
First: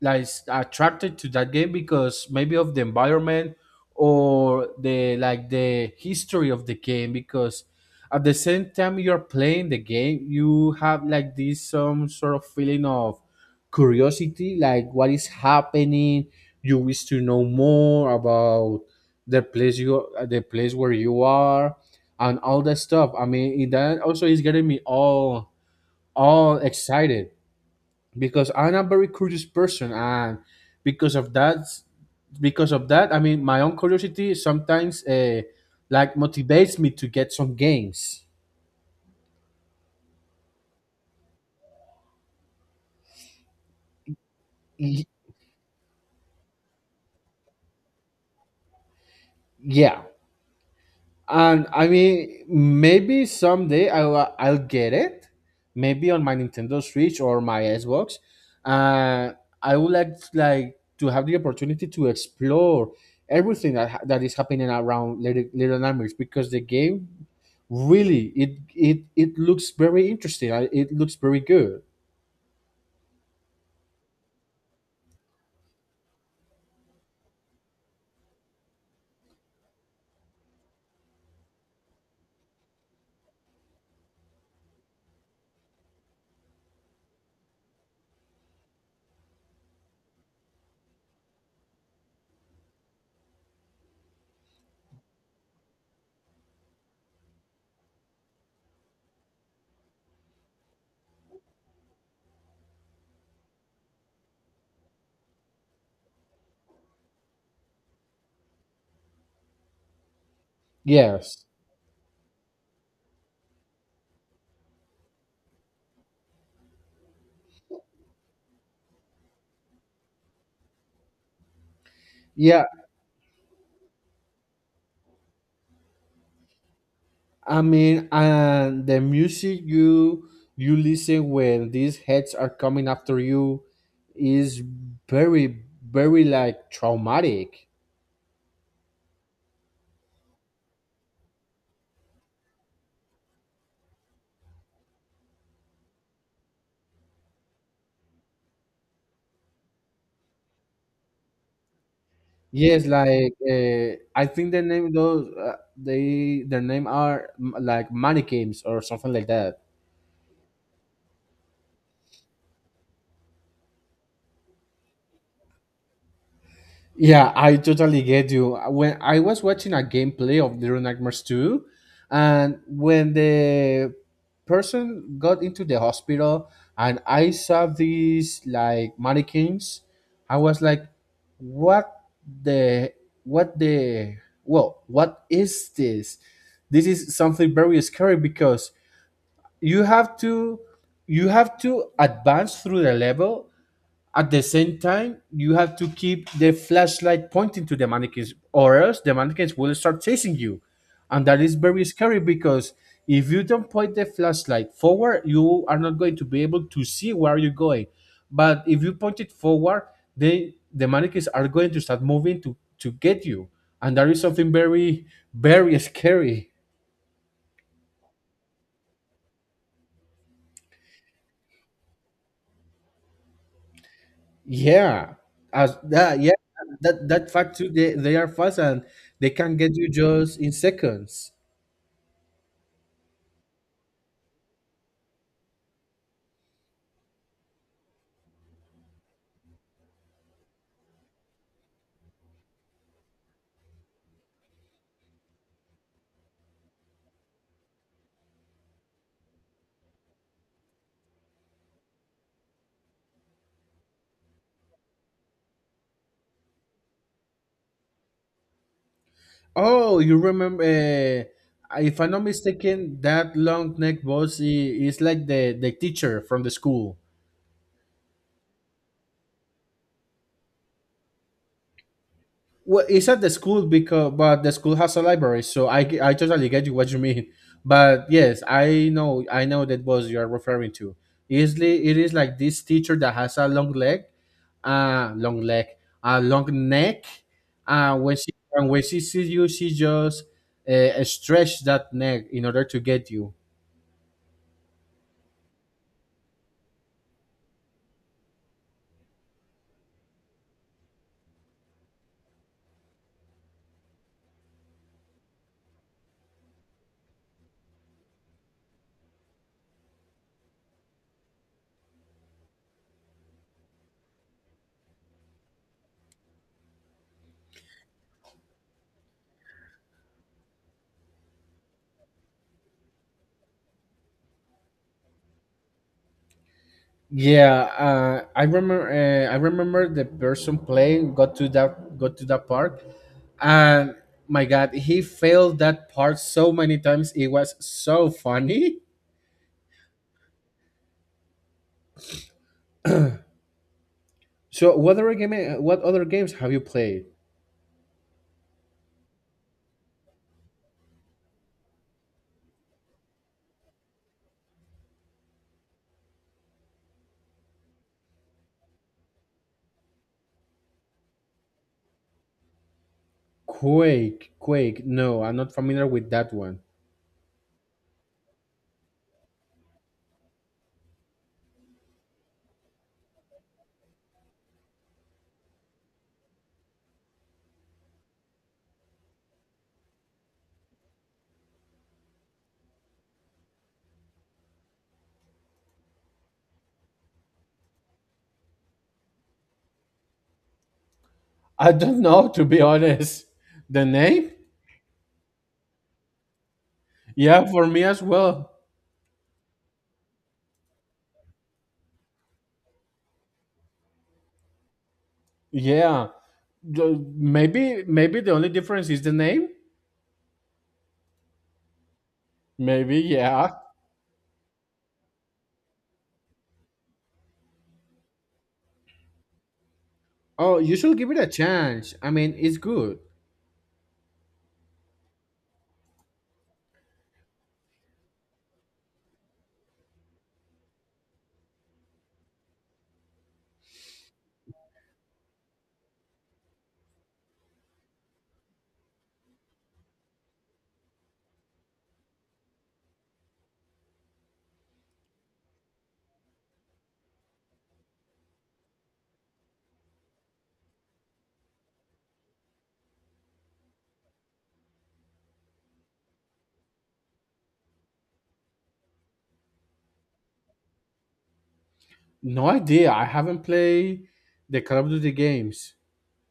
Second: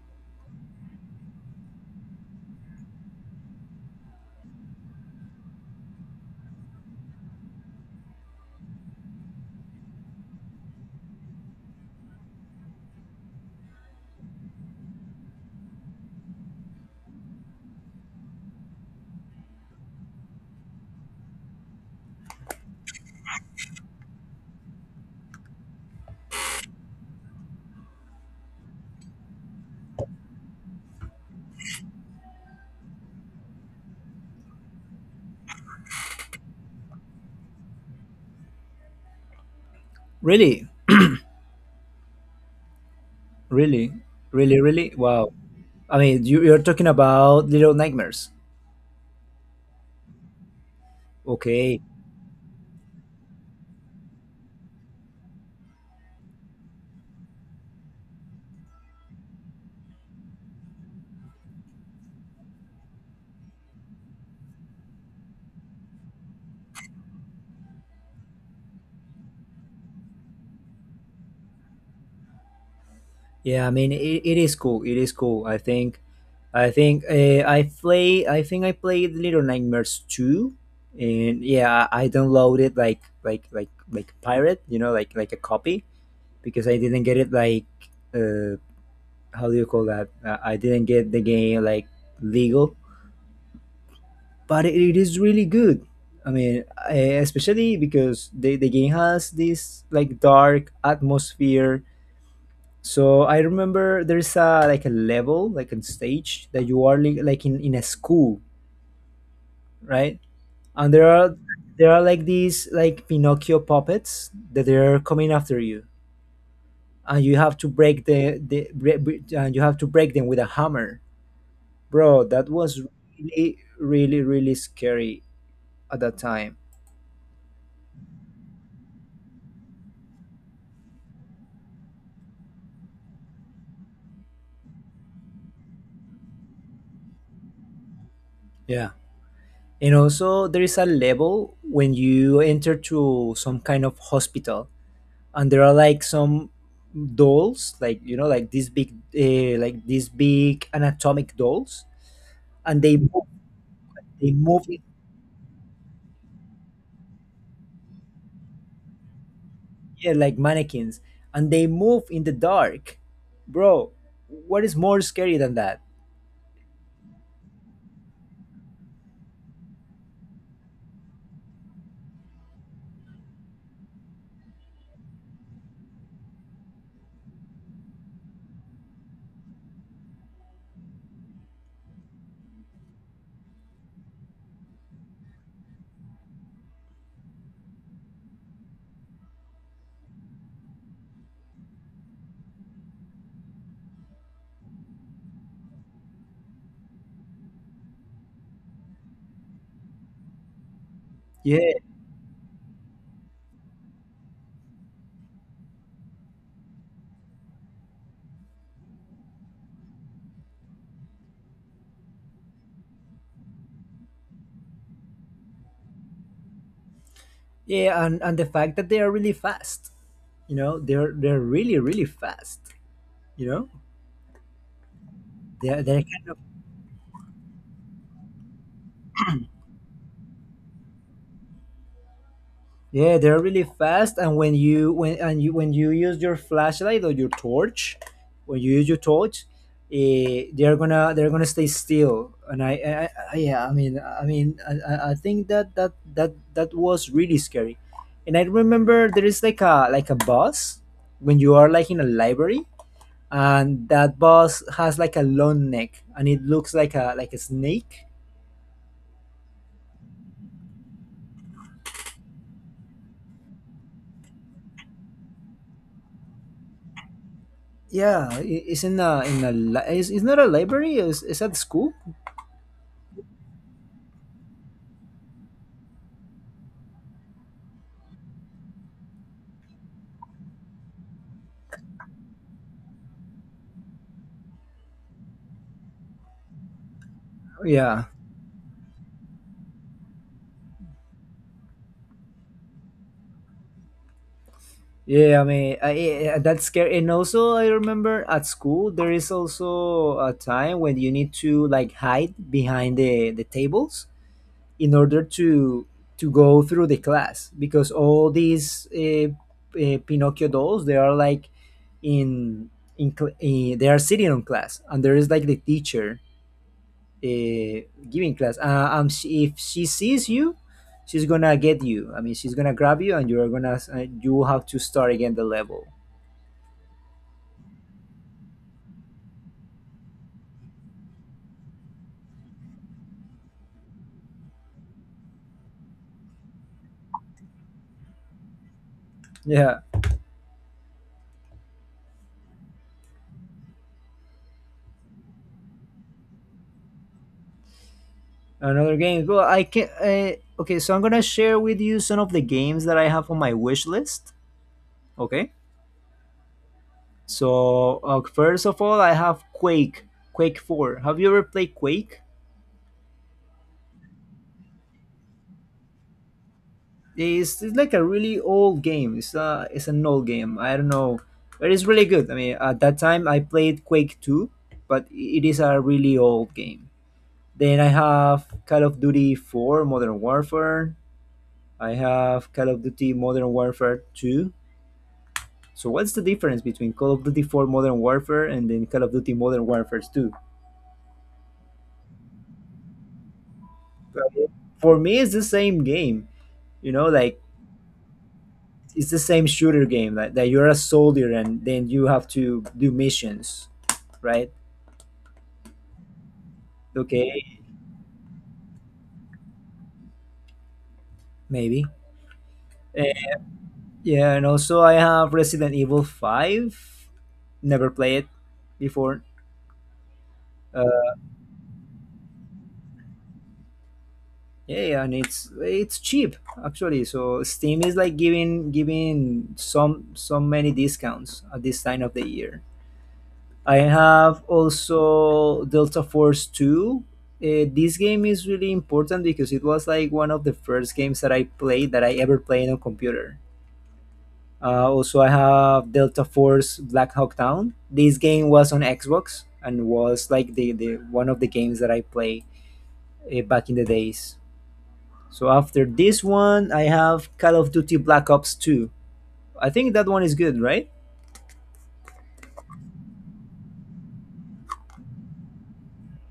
B: attracted to that game because maybe of the environment or the like the history of the game, because at the same time you're playing the game you have like this some sort of feeling of curiosity, like what is happening, you wish to know more about the place where you are and all that stuff. I mean, that also is getting me all excited because I'm a very curious person, and because of that, because of that, I mean, my own curiosity sometimes like motivates me to get some games.
A: Really? Really? Really? Really?
B: Y-
A: Wow. I mean, you're talking about Little Nightmares.
B: yeah. And
A: Okay.
B: I mean, maybe someday I'll get it, maybe on my Nintendo Switch or my Xbox. Uh, I would like to have the opportunity to explore everything that is happening around Little Nightmares, because the game really it looks very interesting. It looks very good.
A: Yeah, I mean, it is cool. It is cool. I think I think I played Little Nightmares two, and yeah, I downloaded like pirate, you know, like a copy, because I didn't get it like uh, how do you call that? I didn't get the game like legal, but it is really good. I mean, especially because the game has this like dark atmosphere. So I remember there's a like a level, like on stage that you are like in a school, right? And there are
B: Yes.
A: like these like Pinocchio puppets that they are coming after you, and you have to break the bre- bre- and you have to break them with a hammer, bro. That
B: Yeah,
A: was really really scary at that time.
B: I mean, and the music you you listen when these heads are coming after you is very, very like traumatic.
A: Yeah. And also, there is a level when you enter to some kind of hospital, and there are like some dolls, like, you know, like these big anatomic dolls, and
B: Yes, like I
A: they
B: think the
A: move,
B: name those they their name are like mannequins or something like that.
A: yeah, like mannequins, and they move in the dark, bro. What is more scary than that?
B: Yeah, I totally get you. When I was watching a gameplay of Little Nightmares 2, and when the person got into the hospital and I saw these like mannequins, I was like, what the, what the, well, what is this? This is something very scary because you have to, you have to advance through the level. At the same time, you have to keep the flashlight pointing to the mannequins, or else the mannequins will start chasing you. And that is
A: Yeah
B: very scary because if you don't point the flashlight forward, you are not going to be able to see where you're going. But if you point it forward, then the mannequins are going to start moving to get you. And that is something very, very scary.
A: yeah, and the fact that they are really fast. You know, they're really really fast, you know,
B: Yeah. As
A: they're
B: that, yeah,
A: kind.
B: that, that fact too, they are fast and they can get you just in seconds.
A: Yeah, they're really fast, and when you when and you when you use your flashlight or your torch, when you use your torch, they're gonna stay still. And I yeah, I mean, I think that was really scary. And I remember there is like a boss when you are like in a library, and that boss has like a long neck, and it looks like a snake.
B: Oh, you remember? If I'm not mistaken, that long neck boss is like the teacher from the school.
A: Yeah, it's in a it's not a library. It's at school.
B: Well, it's at the school, because but the school has a library, so I totally get you what you mean. But yes, I know that boss you are referring to. Easily, it is like this teacher that has a long leg, uh long leg, a long neck. Uh,
A: Yeah.
B: when she when she sees you, she just stretch that neck in order to get you.
A: Yeah, I mean, that's scary. And also, I remember at school there is also a time when you need to like hide behind the tables in order to go through the class because all these Pinocchio dolls, they are like in they are sitting on class and there is like the teacher uh, giving class. She, if she sees you, she's gonna get you. I mean, she's gonna grab you, and you're gonna you have to start again the level.
B: Yeah, I remember the person playing got to that part, and my God, he failed that part so many times. It was so funny.
A: Yeah,
B: So, what other game? What other games have you played?
A: another game. Well, I can. Okay, so I'm gonna share with you some of the games that I have on my wish list. Okay, so first of all, I have Quake. Quake Four. Have you ever played Quake?
B: Quake. No, I'm not familiar with that one.
A: It's like a really old game. It's an old game. I don't know, but it's really good. I mean, at that time I played Quake Two, but it is a really old game. Then I have Call of Duty Four, Modern Warfare. I have Call of Duty Modern Warfare Two. So what's the difference between Call of Duty Four Modern Warfare and then Call of Duty Modern Warfare Two?
B: I don't know, to be honest. The name?
A: Well, for me, it's the same game. You know, like
B: Yeah, for me as well.
A: it's the same shooter game that, that you're a soldier and then you have to do missions, right?
B: Yeah, the-
A: Okay,
B: maybe the only difference is the name.
A: maybe.
B: Maybe,
A: Eh,
B: yeah.
A: yeah, and also I have Resident Evil 5, never played it before.
B: Oh, you should give
A: uh,
B: it a chance. I mean, it's good.
A: yeah, yeah, and it's cheap actually, so Steam is like giving some so many discounts at this time of the year. I have also Delta Force 2. This game is really important because it was like one of the first games that I played, that I ever played on computer. Also, I have Delta Force Black Hawk Down. This game was on Xbox and was like the one of the games that I played back in the days. So after this one, I have Call of Duty Black Ops 2. I think that one is good, right?
B: No idea. I haven't played the Call of Duty games.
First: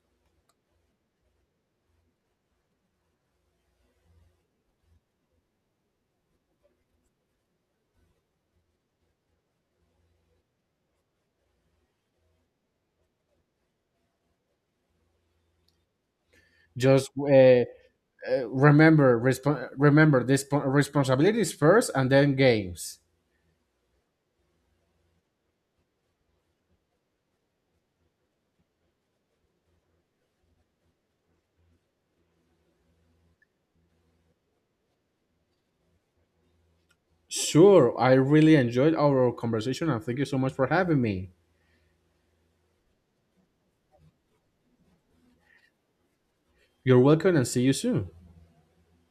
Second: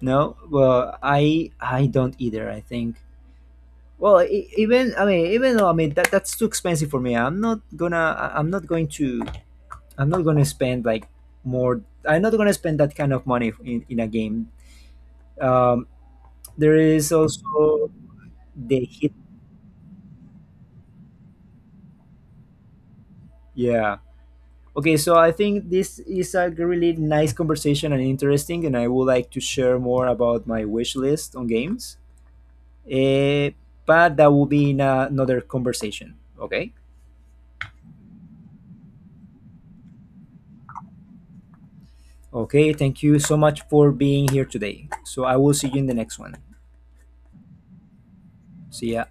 A: No, well, I don't either. I think, well, even, I mean, even though, I mean that that's too expensive for me. I'm not gonna. I'm not going to. I'm not gonna spend like more. I'm not gonna spend that kind of money in a game. Um, there is
B: Just uh, uh,
A: also the hit.
B: remember, resp- remember this, responsibilities first, and then games.
A: Yeah. Okay. So I think this is a really nice conversation and interesting, and I would like to share more about my wish list on games. Eh, but that will be in another conversation. Okay.
B: Sure, I really enjoyed our conversation, and thank you so much for having me.
A: Okay, thank you so much for being here today. So I will see you in the next one.
B: You're welcome, and see you soon.
A: See ya.